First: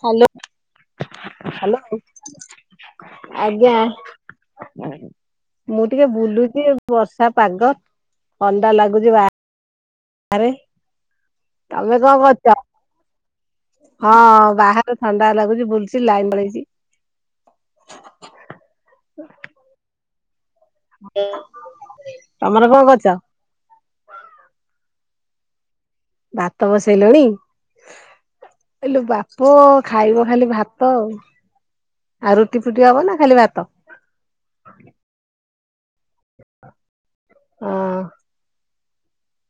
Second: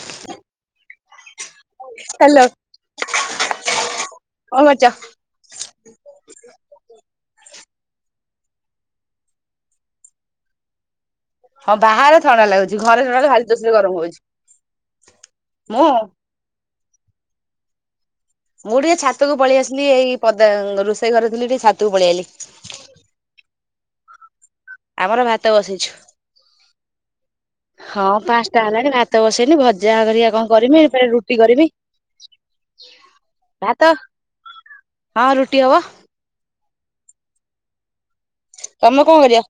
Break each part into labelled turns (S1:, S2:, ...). S1: Hello. Hello ଆଜ୍ଞା।
S2: କଣ କରୁଛ?
S1: ମୁଁ ଟିକେ ବୁଲୁଚି। ବର୍ଷା ପାଗ ଥଣ୍ଡା ଲାଗୁଛି ବା ଆରେ।
S2: ହଁ
S1: ତମେ
S2: ବାହାରେ
S1: କଣ
S2: ଥଣ୍ଡା
S1: କରୁଛ
S2: ଲାଗୁଛି ଘରେ ଥଣ୍ଡା ଭାରି ଜୋରସରେ ଗରମ
S1: ହଁ
S2: ହଉଛି।
S1: ବାହାରେ ଥଣ୍ଡା ଲାଗୁଛି
S2: ମୁଁ
S1: ବୁଲୁଛି। ଲାଇନ୍ ପଳେଇଚି।
S2: ମୁଁ ଟିକେ ଛାତକୁ ପଳେଇ ଆସନି ଏଇ। ପଦା ରୋଷେଇ ଘରେ ଥିଲି ଟିକେ ଛାତକୁ ପଳେଇଆଇଲି।
S1: ତମର କଣ କରୁଚ?
S2: ଆମର ଭାତ ବସିଛୁ।
S1: ଭାତ ବସେଇଲଣି?
S2: ହଁ ପାଞ୍ଚଟା ହେଲାଣି
S1: ଇଲୋ
S2: ଭାତ
S1: ବାପ
S2: ବସେଇନି ଭଜା
S1: ଖାଇବ
S2: ଘରୀୟା
S1: ଖାଲି
S2: କଣ
S1: ଭାତ
S2: କରିମି
S1: ଆଉ।
S2: ଫେରେ ରୁଟି କରିମି।
S1: ଆଉ ରୁଟି ଫୁଟି ହବ ନା ଖାଲି ଭାତ?
S2: ହଁ ରୁଟିି ହବ।
S1: ହଁ।
S2: ତମେ କଣ କରିବ?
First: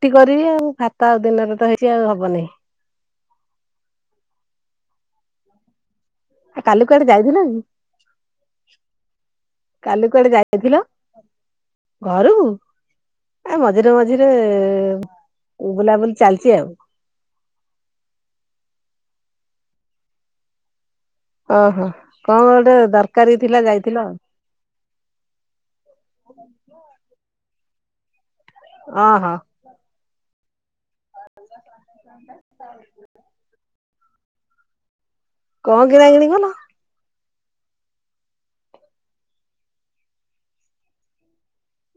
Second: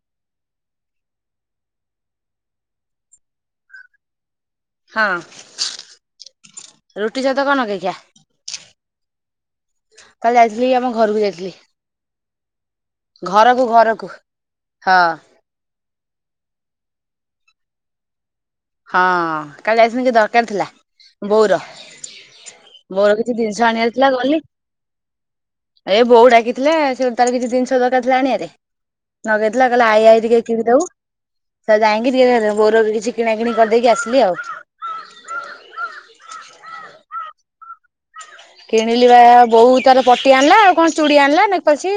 S1: ଟି କରିବି ଆଉ ଭାତ ଆଉ ଦିନରେ ତ ହେଇଛି ଆଉ ହବନେଇ।
S2: ହଁ।
S1: ଆ କାଲି କୁଆଡେ
S2: ରୁଟି ସହିତ
S1: ଯାଇଥିଲ କି?
S2: କଣ ନଗେଇ ଖିଆ
S1: କାଲି କୁଆଡେ
S2: ଯାଇଥିଲି
S1: ଯାଇଥିଲ
S2: ଆମ ଘରକୁ ଯାଇଥିଲି।
S1: ଘରୁକୁ? ଏ
S2: ଘରକୁ
S1: ମଝିରେ
S2: ଘରକୁ
S1: ମଝିରେ ଏ
S2: ହଁ
S1: ଉ ବୁଲାବୁଲି ଚାଲିଛି ଆଉ।
S2: ହଁ କାଲି ଯାଇଥି ଦରକାର୍ ଥିଲା। ବୋଉର
S1: ଓହୋ କଣ ଗୋଟେ
S2: ମୋର କିଛି
S1: ଦରକାରୀ ଥିଲା
S2: ଜିନିଷ ଆଣିବାର
S1: ଯାଇଥିଲ
S2: ଥିଲା
S1: ଆଉ
S2: ଗଲି। ଏ ବୋଉ ଡାକିଥିଲେ ସେ ତାର କିଛି ଜିନି ଦରକାର ଥିଲା ଆଣିଆରେ।
S1: ଓହୋ।
S2: ଲଗେଇଥିଲା କହିଲେ ଆଇ ଆଇ ଟିକେ କିଣିଦୋଉ। ସେ ଯାଇଁକି ବୋଉ ର ବି କିଛି କରଦେକି ଆସିଲି ଆଉ।
S1: କଣ କିଣାକିଣି କଲ?
S2: କିଣିଲି ବା ବୋଉ ତାର ପଟି ଆଣିଲା ଆଉ କଣ ଚୁଡି ଆଣିଲା। ନେକ୍ ପାଲିଶି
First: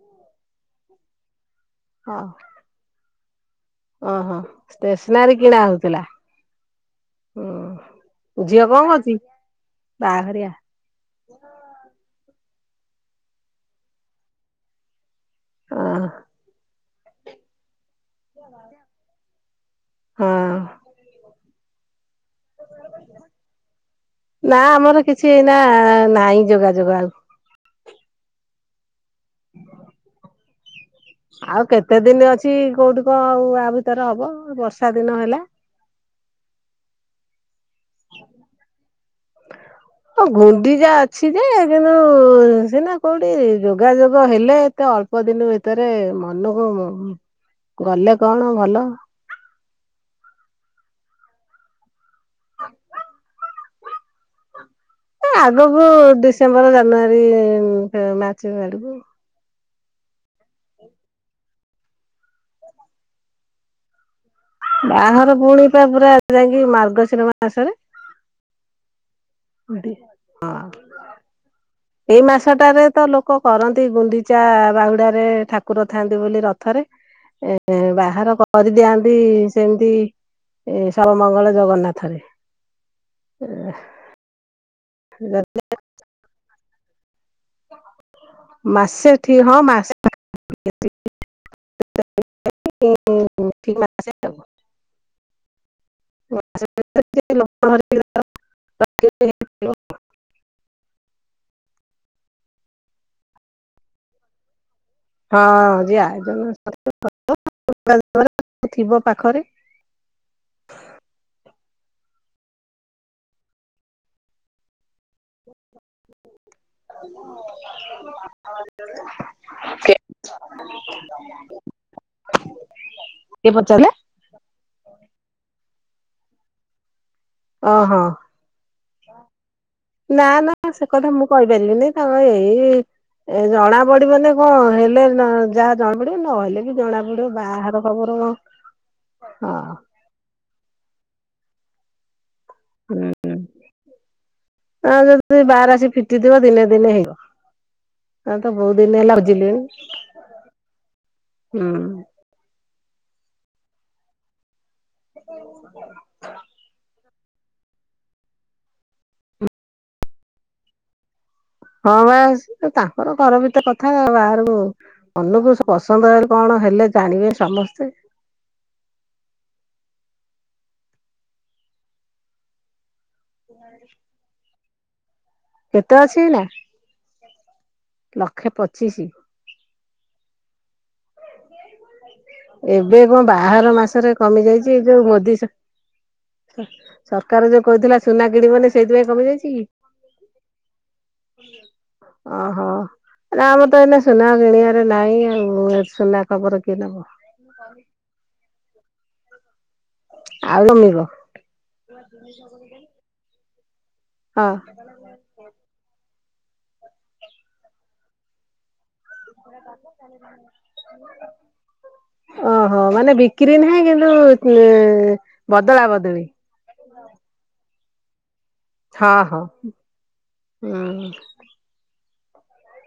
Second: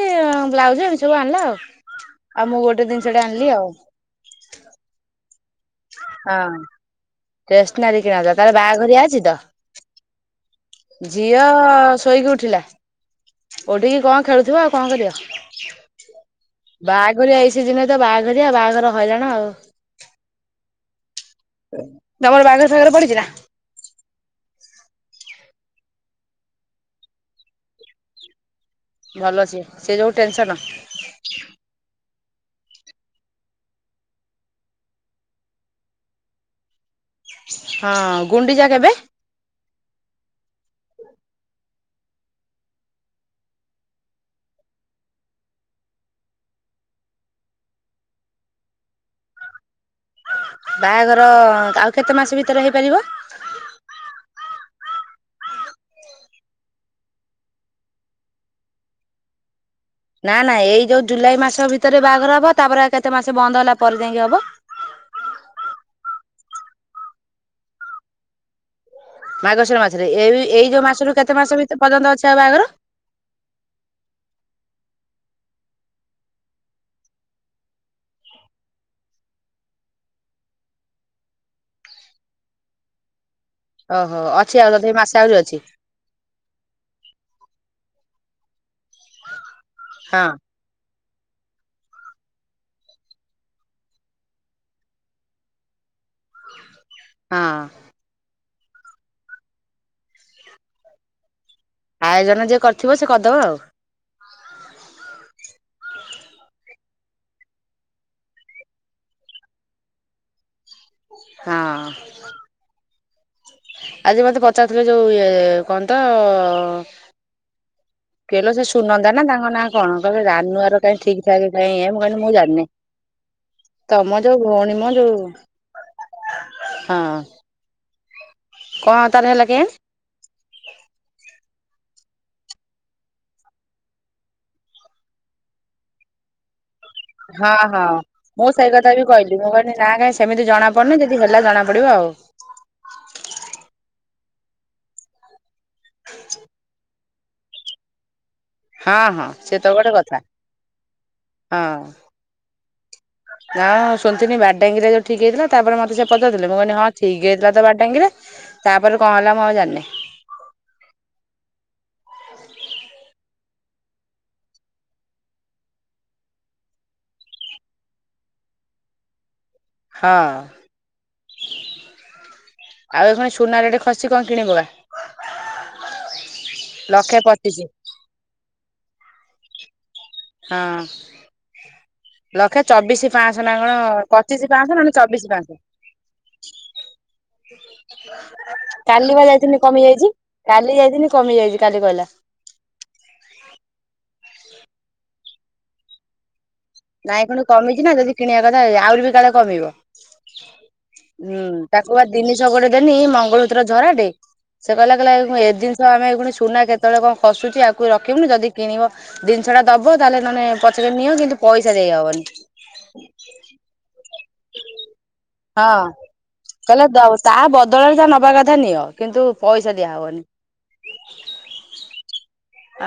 S2: ବ୍ଲାଉଜ ଚୁ ଆଣିଲା ଆଉ।
S1: ହଁ
S2: ଆଉ ମୁଁ ଗୋଟେ ଜିନିଷ ଟେ ଆଣିଲି ଆଉ।
S1: ଓହୋ ଷ୍ଟେସନାରି
S2: ହଁ ଟେସ୍ନାରୀ କିଣାଜା
S1: ହୁଁ।
S2: ତାର
S1: ଝିଅ କଣ
S2: ବାହାଘରିଆ
S1: କରୁଛି?
S2: ଅଛି ତ।
S1: ବାହାଘରିଆ
S2: ଝିଅ ଶୋଇକି ଉ ଉଠିଲା ଓଉଠିକି କଣ ଖେଳୁଥିବ ଆଉ କଣ କରିବ।
S1: ଅଁ
S2: ବାହାଘରି ଏଇ ସିଜିନି ରେ ତ ବାହାଘରିଆ ଆଉ ବାହାଘର ହଇରାଣ ଆଉ।
S1: ହଁ [inaudible]
S2: ତମର ବାହାଘର ସାଘର ପଡିଛି ନା।
S1: ନା ଆମର କିଛି ଏଇନା ନାହିଁ ଯୋଗାଯୋଗ ଆଉ।
S2: ଭଲ ସିଏ ଯୋଉ ଟେନ୍ସନ।
S1: ଆଉ କେତେ ଦିନି ଅ କିଛି କୋଉଠିକ ଆଉ ଆ ଭିତରେ ହବ ବର୍ଷା ଦିନ ହେଲା।
S2: ହଁ ଗୁଣ୍ଡିଚା କେବେ?
S1: ଆ ଘୁଣ୍ଡିଯା ଅଛି ଯେ କିନ୍ତୁ ସିନା କୋଉଠି ଯୋଗାଯୋଗ ହେଲେ ଏତେ ଅଳ୍ପ ଦିନ ଭିତରେ ମନକୁ ଗଲେ କଣ ଭଲ।
S2: [inaudible] ବାହାଘର ଆଉ କେତେ ମାସ ଭିତରେ ହେଇପାରିବ। [inaudible]
S1: ଏ ଆଗକୁ ଡିସେମ୍ବର ଜାନୁଆରୀ ମାର୍ଚ୍ଚ ଆଡକୁ
S2: ନା ନାଇଁ ଏଇ ଯୋଉ ଜୁଲାଇ ମାସ ଭିତରେ ବାହାଘର ହବ। ତାପରେଉ କେତେ ମାସ ବନ୍ଦ ହେଲା ପରେ ଯାଇକି ହବ।
S1: ବାଘର ପୁଣି ତା ପୁରା ଯାଇକି ମାର୍ଗଶିର ମାସରେ।
S2: ମାଗଶୀର ମାସ ରେ ଏଇ ଏଇ ଯୋଉ ମାସରୁ କେତେ ମାସ ଭି
S1: ଏଇ ମାସଟାରେ ତ ଲୋକ କରନ୍ତି ଗୁଣ୍ଡିଚା ବାହୁଡାରେ। ଠାକୁର ଥାଆନ୍ତି ବୋଲି ରଥରେ ଏ ବାହାର କରିଦିଆନ୍ତି ସେମିତି ଏ ସବ ମଙ୍ଗଳ ଜଗନ୍ନାଥ ରେ।
S2: [inaudible] ଓହୋ ଅଛି ଆଉ ତ ମାସେ ଆହୁରି ଅଛି।
S1: ମାସେ ଏଠି ହଁ ମାସେ
S2: ହଁ
S1: ପାଖା ପାଖି ଅଛି। [unintelligible]
S2: [inaudible] ହଁ
S1: [unintelligible] [unintelligible] [inaudible]
S2: ଆୟୋଜନ ଯିଏ କରିଥିବ ସେ କରିଦବ ଆଉ।
S1: ହଁ ଯିଏ ଆୟୁଜନ କ [unintelligible] ଥିବ ପାଖରେ [inaudible]
S2: ହଁ। ଆଜି ମତେ ପଚାରୁଥିଲେ ଯୋଉ ଇଏ କଣ ତ
S1: ହଁ।
S2: କହିଲ ସେ ସୁନନ୍ଦତା ନା ତାଙ୍କ ନାଁ କଣ
S1: କିଏ
S2: କିଲିବ ଜାନୁଆ କାହି ଠିକ ଠାକ କାହିଁ ଏ ମୁ କି ମୁଁ ଜାଣିନି। [inaudible]
S1: ପଚାରିଲେ
S2: ତମ ଯୋଉ ଭଉଣୀ ମ ଯୋଉ [inaudible] ହଁ।
S1: ଓହୋ
S2: କଣ ତାର ହେଲା କେଜାଣି
S1: [inaudible] ନା ନା ସେ କଥା ମୁଁ କହିଦିଲିନି ତ ଏଇ ଏ ଜଣା ପଡିବନ କଣ ହେଲେ ଯାହା ଜଣା ପଡିବ ନହଲେ
S2: ହଁ ହଁ ମୁଁ ସେଇ କଥା ବି କହିଲି ମୁଁ
S1: ହଁ
S2: କହିଲି ନା କାଇହିଁ ସେମିତି ଜଣା କନି ଯଦି ହେଲା ଜଣା ପଡିବ ଆଉ।
S1: ହୁଁ ହୁଁ [inaudible] ଆଉ ଯଦି ବାହାର ଆସି ଫିଟିଥିବ ଦିନେ ଦିନେ ହେଇ
S2: ହଁ ହଁ ସେ
S1: ବୁଝିଲିଣି
S2: ତ ଗୋଟେ କଥା [inaudible]
S1: ହୁଁ
S2: ହଁ। ହଁଁ ଶୁଣିଥିଲିନି ବାରଡାଙ୍ଗିରରେ ଯୋଉ ଠିକ୍ ହେଇଥିଲା ତାପରେ ମତେ ସେ ପଚାର ଦେଥିଲେ ମୁଁ କହିଲି ହଁ। ଠିକ ହେଇଥିଲା ତ ବାର ଟାଙ୍ଗିରେ ତାପରେ କଣ ହେଲା ମୁଁ ଆଉ ଯାଣିନି। [inaudible]
S1: ହଁ ବା ତାଙ୍କର ଘର ଭିତରେ କଥା ବାହାରକୁ ଅନୁକୁ ପସନ୍ଦ ହେଇଲେ କଣ? ହେଲେ ଜାଣିବେ ସମସ୍ତେ।
S2: [inaudible] ହଁ। [inaudible] ଆଉ ଏଣ ସୁନା ଟେ ଖସି କଣ କିଣିବୁବା।
S1: କେତେ ଅଛି ଏଇନା
S2: ଲକ୍ଷେ ପଚିଶି
S1: [inaudible] ଲକ୍ଷେ ପଚିଶି। [inaudible]
S2: ହଁ। ଲକ୍ଷେ
S1: ଏବେ
S2: ଚବିଶ
S1: କଣ
S2: ପାଞ୍ଚଶହ ନା
S1: ବାହାଘର
S2: କଣ
S1: ମାସରେ କମି
S2: ପଚିଶି
S1: ଯାଇଛି
S2: ପାଞ୍ଚଶହ ନହଲେ
S1: ଯୋଉ
S2: ଚବିଶି
S1: ମୋଦି
S2: ପାଞ୍ଚଶହ।
S1: [inaudible] ଯୋଉ କହିଥିଲା ସୁନା କିଣିବନି
S2: [inaudible]
S1: ସେଇଥିପାଇଁ
S2: କାଲି ବା
S1: କମି ଯାଇଛି କି?
S2: ଯାଇଥିଲି କମିଯାଇଛି କାଲି ଯାଇଥିଲି କମି ଯାଇଛି କାଲି କହିଲା। [inaudible]
S1: ଓହୋ। ଆମର ତ ଏଇନା ସୁନା କିଣିବାରେ ନାହିଁ ଆଉ ସୁନା ଖବର କି ନବ।
S2: ନାଇଁ କଣୁ କମିଛି ନା ଯଦି କିଣିବା କଥାଉ ଆହୁରି ବି କାଳେ କମିବ।
S1: ଆଉ ଜମିବ
S2: [inaudible] ହୁଁ ତାକୁ ବା ଦିନିଶହ ଗଟେ ଦେନି ମଙ୍ଗଳ ଝରାଟେ
S1: ହଁ
S2: ସେ କହିଲା କହ ଏ ଜିନିଷ ଆମେ ପୁଣି ସୁନା କେତେବେଳେ କଣ ଖସୁଛି ଆଗକୁ ରଖିବୁନି ଯଦି କିଣିବ ଜିନିଷ ଟା ଦବ ତାହେଲେ ନହେଲେ ପଚାରି ନିଅ କିନ୍ତୁ ପଇସା ଦେଇହବନି
S1: [inaudible] ଓହୋ ମାନେ ବିକ୍ରି ନାହଁ। କିନ୍ତୁ
S2: [inaudible] ହଁ
S1: ବଦଳା ବଦଳି
S2: [inaudible] କହିଲା ତା ବଦଳରେ ଯା ନବା କଥା କଥା ନିଅ
S1: ହଁ
S2: କିନ୍ତୁ
S1: ହଁ
S2: ପଇସା ଦିଆ ହବନି।
S1: ହୁଁ
S2: [inaudible]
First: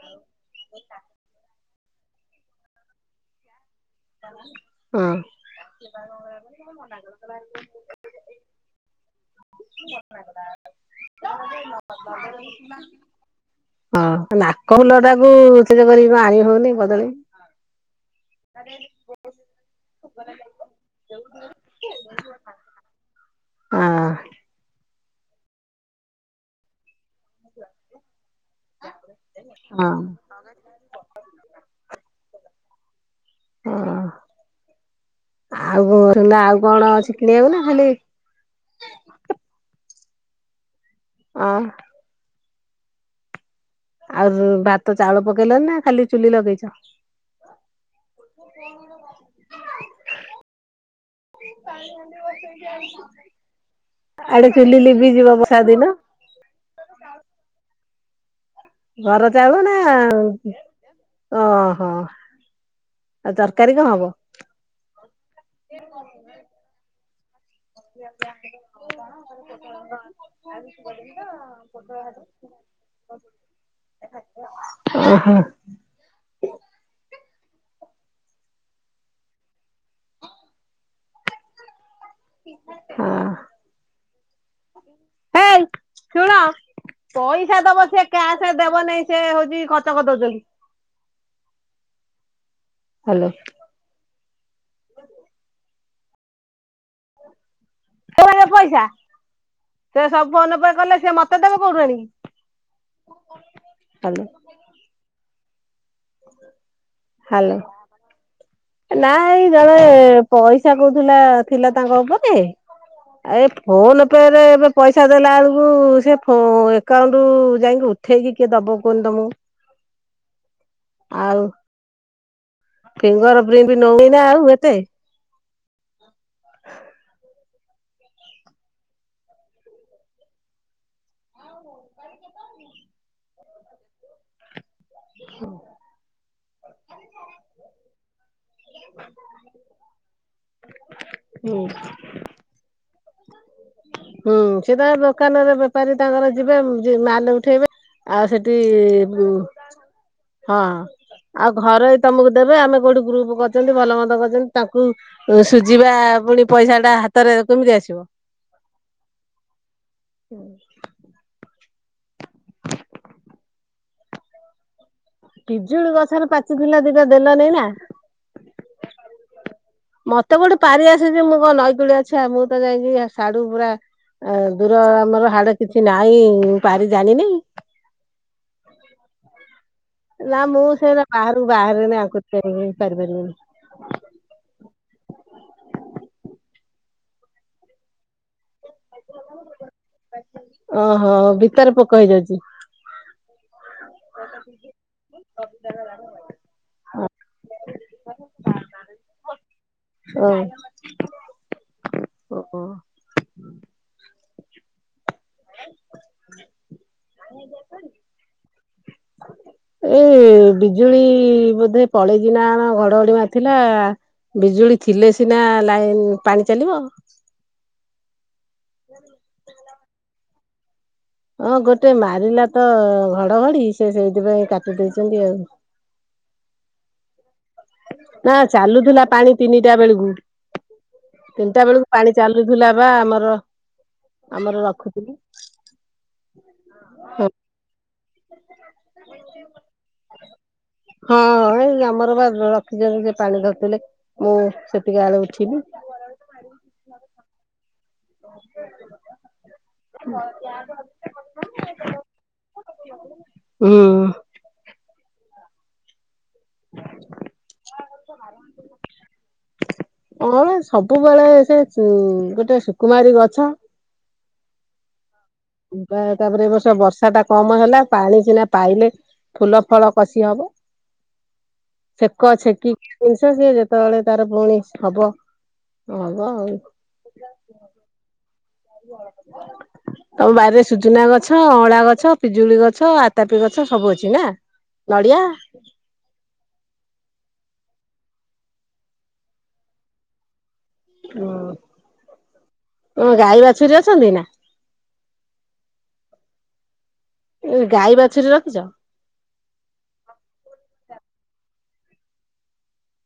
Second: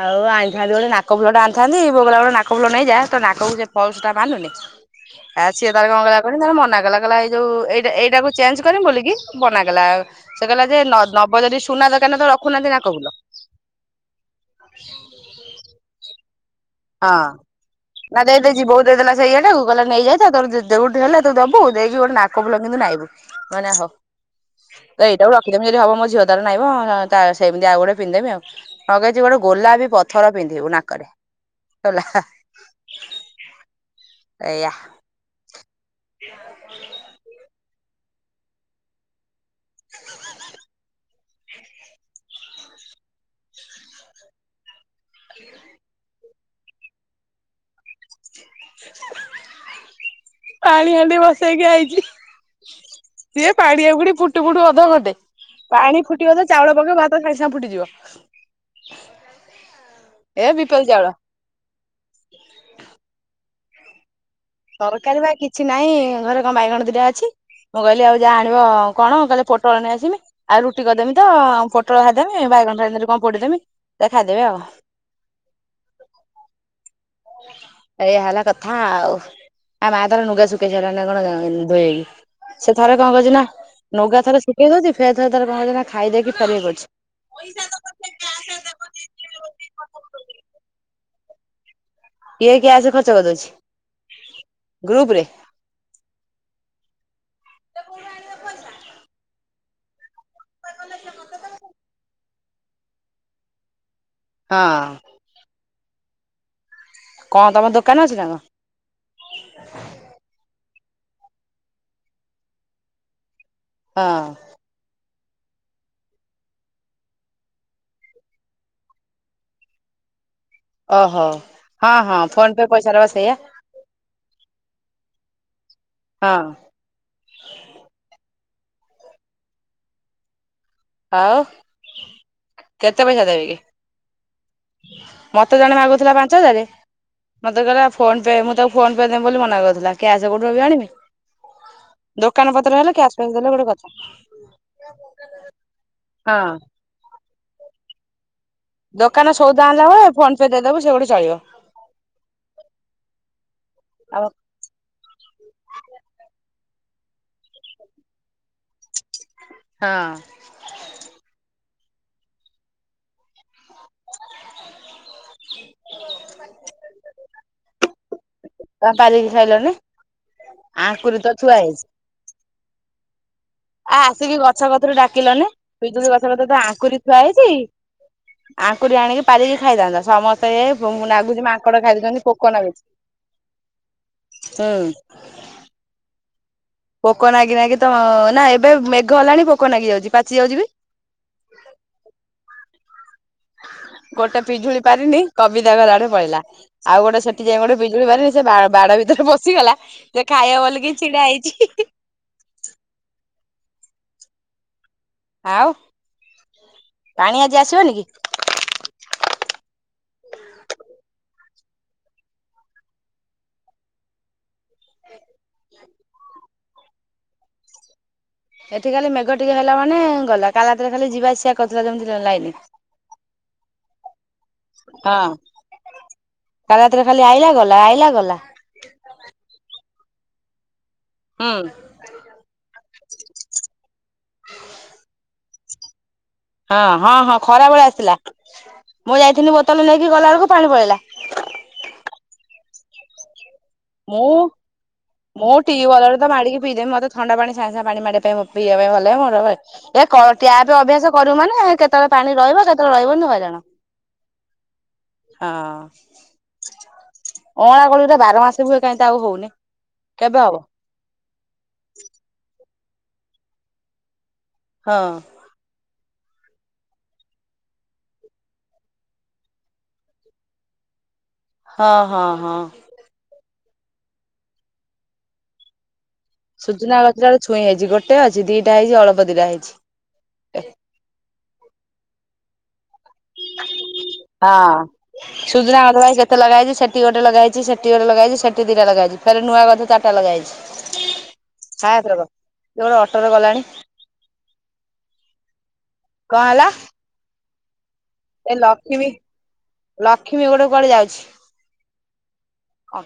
S2: ଆଉ ଆଣିଥାନ୍ତି ଗୋଟେ ନାକ ଫୁଲଟା ଆଣିଥାନ୍ତି ବୋଉ କହିଲା ଗୋଟେ ନାକ ଫୁଲ ନାହିଁ ଯା ତୋ ନାକକୁ ଯେମ ପଲ୍ସଟା ମାନୁନି
S1: ହଁ
S2: ଆଉ ସିଏ ତାର ରଙ୍ଗ [unintelligible] ତ ମନା କଲା, କହିଲା ଏଇ ଯୋଉ ଏଇଟା ଏଇଟାକୁ ଚେଞ୍ଜ କରି ବୁ ବୋଲିକି ମନାକଲା ସେ କହିଲା ଯେ ନ ନବ ଯଦି ସୁନା ଦୋକାନରେ ତ ରଖୁନାହାନ୍ତି ନାକଫୁଲ।
S1: ହଁ ନାକ ଫୁଲଟାକୁ ସେ ଯୋଗୁରୁ କରିକି କଣ ଆଣି ହଉନି। ବଦଳେଇ
S2: ହଁ ନା ଦେଇ ଦେଇଛି ବୋଉ ଦେଇଦଲା ସେ ଇଏଟାକୁ କହି ନେଇ ଯାଇଥା ତୋର ଯ ଯଉଠି ହେଲେ ତୁ ଦବୁ, ଦେଇକି ଗୋଟେ ନାକ ଫୁଲ କିନ୍ତୁ ନାଇବୁ। ମାନେ ହଉ
S1: ହଁ
S2: ତ ଏଇଟାକୁ ରଖିଦେବି ଯଦି ହବ ମୋ ଝିଅ ତାର ନାଇବ। ତା ସେମତି ଆଉ ଗୋଟେ ପିନ୍ଧିଦେବି ଆଉ ଲଗେଇଛି ଗୋଟେ ଗୋଲାପି
S1: ହଁ
S2: ପଥର ପିନ୍ଧିବୁ ନାକରେ।
S1: ହଁ।
S2: ଏଇଆ।
S1: ଆଉ ସୁନା ଆଉ କଣ ଅଛି କିଣିଆକୁ ନା ଖାଲି
S2: [inaudible]
S1: ଅଁ। ଆଉ ଯୋଉ ଭାତ ଚାଉଳ ପକେଇଲଣି ନା ଖାଲି ଚୁଲି ଲଗେଇଚ? [unintelligible]
S2: ପାଣି ହାଣ୍ଡି ବସେଇକି ଆଇଚି। ସିଏ ପାଣି ଆହୁରି ଫୁଟୁ
S1: ଆଡେ
S2: ଫୁଟୁ
S1: ଚୁଲି
S2: ଅଧଘଣ୍ଟେ।
S1: ଲିଭିଯିବ ବର୍ଷା ଦିନ
S2: ପାଣି ଫୁଟିବ ତ ଚାଉଳ ପକେଇବ ଭାତ ସାଙ୍ଗେ ସାଙ୍ଗେ ଫୁଟିଯିବ।
S1: ଘର ଚାଉଳ ନା
S2: ଏ ବିପରି ଚାଉଳ।
S1: ଓହୋ ଆ ତରକ କାରି କଣ ହବ?
S2: ତରକାରୀ ବା କିଛି ନାହିଁ ଘରେ କଣ ବାଇଗଣ ଦୁଇଟା ଅ ମୁଁ କହିଲି ଆଉ ଯାଅ ଆଣିବ କଣ କହିଲେ ପୋଟଳ ନେଇ ଆସିବ, ଆଉ ରୁଟି କରଦେମି ତ ପୋଟଳ ଭାଜଦେମି। ବାଇଗଣ [unintelligible] ନହେଲେ କଣ ପୋଡିଦେବି ଖାଇଦେବେ ଆଉ।
S1: ଓହୋ
S2: ଏଇଆ ହେଲା କଥା ଆଉ ଆ ମାଆ ତାର ନୁଗା ଶୁଖେଇଚନ୍ତି ନା କଣ ଧୋଇକି। ସେ ଥରେ କଣ କରୁଚି
S1: ହଁ।
S2: ନା ନୁଗା ଥରେ ଶୁଖେଇ ଦଉଛି ଫେର ଥରେ ତାର କଣ
S1: ହେଇ
S2: କରୁଛି ନା ଖାଇ
S1: ଶୁଣ
S2: ଦେଇକି ଫେର ଇଏ କରୁଚି।
S1: ପଇସା ଦବ ସେ କ୍ୟାସ ଦେବ ନାଇଁ ସେ ହଉଚି ଖର୍ଚ୍ଚ କରି ଦଉଛନ୍ତି।
S2: କିଏ କ୍ୟାସ ଖର୍ଚ୍ଚ
S1: ହ୍ୟାଲୋ।
S2: କରିଦଉଚି ଗ୍ରୁପରେ।
S1: ସେମାନେ ପଇସା, ସେ ସବୁ ଫୋନ ପେ କଲେ ସିଏ ମତେ ଦେବେ କୋଉଠୁ ଆଣିକି।
S2: ହଁ। କଣ
S1: ହାଲୋ
S2: ତମ ଦୋକାନ ଅଛି ନା କଣ?
S1: ନାଇଁ ଜଣେ ପଇ ସା କହୁଥିଲା ଥିଲା ତାଙ୍କ ଉପରେ ଏଇ ଫୋନ ପେ
S2: ହଁ
S1: ରେ ଏବେ ପଇସା ଦେଲା ବେଳକୁ ସେ ଫ ଏକାଉଣ୍ଟ କୁ ଯାଇକି ଉଠେଇକି କିଏ ଦବ କୁହନୁ ତମକୁ।
S2: ଓହୋ!
S1: ଆଉ
S2: ହଁ ହଁ। ଫୋନ ପେ ପଇସା ଟା ବା ସେଇଆ
S1: ଫିଙ୍ଗର ପ୍ରିଣ୍ଟି ନଉନି ନା ଆଉ ଏତେ।
S2: ହଁ। ଆଉ କେତେ ପଇସା ଦେବେ କି? ମତେ ଜଣେ ମାଗୁଥିଲା ପାଞ୍ଚ ହଜାରେ ମତେ କହିଲା ଫୋନ ପେ ମୁଁ ତାକୁ ଫୋନ ପେ ରେ ଦେବି ବୋଲି ମନା କରଦେଲା କ୍ୟାସ କୋଉଠୁ ଏବେ ଆଣିବି,
S1: ହୁଁ।
S2: ଦୋକାନ ପତ୍ର ହେଲେ କ୍ୟାସ ଫ୍ୟାସ ଦେଲେ ଗୋଟେ କଥା
S1: ହୁଁ ସେ ତାଙ୍କର ଦୋକାନରେ ବେପାରୀ ତାଙ୍କର
S2: ହଁ
S1: ଯିବେ ମ ମାଲ ଉଠେଇବେ ଆଉ ସେଠ
S2: ଦୋକାନ ସଉଦା ଆଣଲା ବେଳେ ଫୋନ ପେ ଦେଇଦବ ସେ ଗୋଟେ ଚଳ
S1: ଆଉ ଘରୋଇ ତମୁକୁ ଦେବେ ଆମେ କୋଉଠି ଗ୍ରୁପ କରିଛନ୍ତି, ଭଲ ମନ୍ଦ
S2: ଆଉ
S1: କରିଛନ୍ତି ତାଙ୍କୁ ସୁଝିବା ପୁଣି ପଇସାଟା ହାତରେ କେମିତି ଆସିବ।
S2: ହଁ।
S1: ପିଜୁଳି ଗଛରେ ପାଚିଥିଲା ଦିଟା ଦେଲ ନେଇ ନା।
S2: ତମେ ପାରିକି ଖାଇଲନି।
S1: ମତେ କୋଉଠି ପାରି ଆସେ
S2: ଆଙ୍କୁରି
S1: ଯେ
S2: ତ
S1: ମୁଁ କଁ
S2: ଥୁଆ ହେଇଛି
S1: ନଈକୁଳିଆ ଛୁଆ ମୁଁ ତ ଯାଇକି ଆସ
S2: ଆସିକି ଗଛ କତୁରୁ
S1: ଆମର
S2: ଡାକିଲନି
S1: ହାଡେ କିଛି
S2: ପିଜୁଳି
S1: ନାହିଁ
S2: ଗଛ କତିରେ ତ
S1: ପାରି
S2: ଆଙ୍କୁରି ଥୁଆ
S1: ଜାଣିନି
S2: ହେଇଚି। ଆଙ୍କୁରି ଆଣିକି ପାରିକି ଖାଇଥାନ୍ତ
S1: ନା
S2: ସମସ୍ତେ
S1: ମୁଁ ସେରା
S2: ଖାଇ
S1: ବାହାରକୁ
S2: ନାଗୁଛି ମାଙ୍କଡ
S1: ବାହାରେନି
S2: ଖାଇ
S1: ଆଙ୍କୁରି
S2: ଦଉଛନ୍ତି ପୋକ
S1: ପାରିବିନି
S2: ଲାଗୁଚି।
S1: ପାରିପାରିବିନି
S2: ହୁଁ। ପୋକ ନାଗି ନାଗି ତ ନା ଏ ଏବେ ମେଘ ହେଲାଣି ପୋକ ଲାଗି ଯାଉଛି ପାଚି ଯାଉଛି ବି।
S1: ଓହୋ ଭିତରେ ପୋକ ହେଇଯାଉଛି
S2: ଗୋଟେ ପିଜୁଳି ପାରିନି କବିତା ଘର ଆଡେ ପଳେଇଲା ଆଉ ଗୋଟେ ସେଠି ଯାଇଏ ଗୋଟେ ପିଜୁଳି ପାରିଲି ସେ ବାଡ ଭିତରେ ପସିିଗଲା ସେ
S1: ଓ
S2: ଖାଇବା ବୋଲି ଛିଡା ହେଇଚି ହୀଈ
S1: ଓହୋ
S2: ଆଉ ପାଣି ଆଜି ଆସିବନି କି?
S1: ଏଇ ବିଜୁଳି ଇ ବୋଧେ ପଳେଇଚିନା କଣ ଘଡଘଡି ମାରିଥିଲା ବିଜୁଳି ଥିଲେ ସିନା ଲାଇନ ପାଣି ଚାଲିବ
S2: ଏଠିଖାଲି ମେଘ ଟିକେ ହେଲା ମାନେ ଗଲା କାଲି ରାତିରେ ଖାଲି ଯିବା ଆସିବା
S1: ହଁ
S2: କରୁଥିଲା
S1: ଗୋଟେ
S2: ଯେମିତି
S1: ମାରିଲା
S2: ଲାଇନି।
S1: ତ ଘଡଘଡି ସେ ସେଇଥିପାଇଁ କାଟି ଦେଇେଇଛନ୍ତି
S2: ହଁ
S1: ଆଉ
S2: କାଲି ରାତିରେ ଖାଲି ଆଇଲା ଗଲା। ଆଇଲା ଗଲା
S1: ନା ଚାଲୁଥିଲା ପାଣି ତିନିଟା ବେଳକୁ
S2: ହୁଁ
S1: ତିନିଟା ବେଳକୁ ପାଣି ଚାଲୁଥିଲା ବା ଆମର ଆମର ରଖୁଥିଲୁ।
S2: ହଁ ହଁ ହଁ ଖରା ବେଳେ ଆସିଲା ମୁଁ ଯାଇଥିଲି ବୋତଲ ନେଇକି ଗଲା ବଳକୁ ପାଣି
S1: ହଁ ଏଇ ଆମର
S2: ପଳେଇଲାା
S1: ବା ରଖିଛନ୍ତି ସେ ପାଣି ଧର
S2: ମୁଁ ମୁଁ ଟିୱଲ ରେ ତ ମାଡିକି ପିଇଦେବି ମତେ ଥଣ୍ଡା ପାଣି ସାଙ୍ଗେ ସାଙ୍ଗ ପାଣି ମାଡିବା ପାଇଁ ପିଇବା ପାଇଁ ଭଲ ମୋର ଟ୍ୟାପ ଅଭ୍ୟାସ କରିବୁ ମାନେ କେତେବେଳେ ପାଣି ରହିବ କେତେବେଳେ ରହିବନି ହଇରାଣ।
S1: ହୁଁ ଉଁ
S2: ହଁ ଅଁଳା କୋଳିଗୁରା ବାର ମାସି
S1: କଣ ସବୁବେଳେ ସେ ଉ ଗୋଟେ ସୁକୁମାରୀ ଗଛ।
S2: ହଁ,
S1: ତାପରେ ଏ ବର୍ଷ ବର୍ଷା ଟା କମ ହେଲା ପାଣି ସିନା ପାଇଲେ ଫୁଲ ଫଳ କଷି ହବ।
S2: ହଁ ହଁ
S1: ଛେକ
S2: ହଁ
S1: ଛେକି ଜିନିଷ ସିଏ ଯେତେବେଳେ ତାର ପୁଣି ହବ ହବ ଆଉ
S2: ସୁଜନା ଗଛଟ ଛୁଇଁ ହେଇଛି ଗୋଟେ ଅଛି ଦିଟା ହେଇଛି ଅଳ୍ପ ଦିଇଟା ହେଇଛି
S1: ହ ଅଁଳା ଗଛ ପିଜୁଳି ଗଛ। ଆତାପି ଗଛ ସବୁ ଅଛି ନା
S2: ହଁ
S1: ନଡିଆ
S2: ସୁଜୁନା ଗଛ କାଇଁ କେତେ ଲଗାହେଇଚି ସେଠି ଗୋଟେ ଲଗାହେଇଚି ସେଠ ଏଟି ଲଗା ହେଇଛି ସେଠି ଦିଟା ଲଗାହେଇଛି ଫେରେ ରେ ନୂଆ ଗଛ ଚାରଟା ଲଗାହେଇଛି।
S1: ହଁ
S2: ହାୟ ପ୍ର ଗ କିଏ ଗୋଟେ
S1: ତମ
S2: ଅଟୋରେ
S1: ଗାଈ
S2: ଗଲାଣି।
S1: ବାଛୁରୀ ଅଛନ୍ତି ନା
S2: କଣ ହେଲା?
S1: ଗାଇ ବା
S2: ଏ ଲକ୍ଷ୍ମୀ ଲକ୍ଷ୍ମୀ ଗୋଟେ କୁଆଡେ ଯାଉଛି। ହଁ,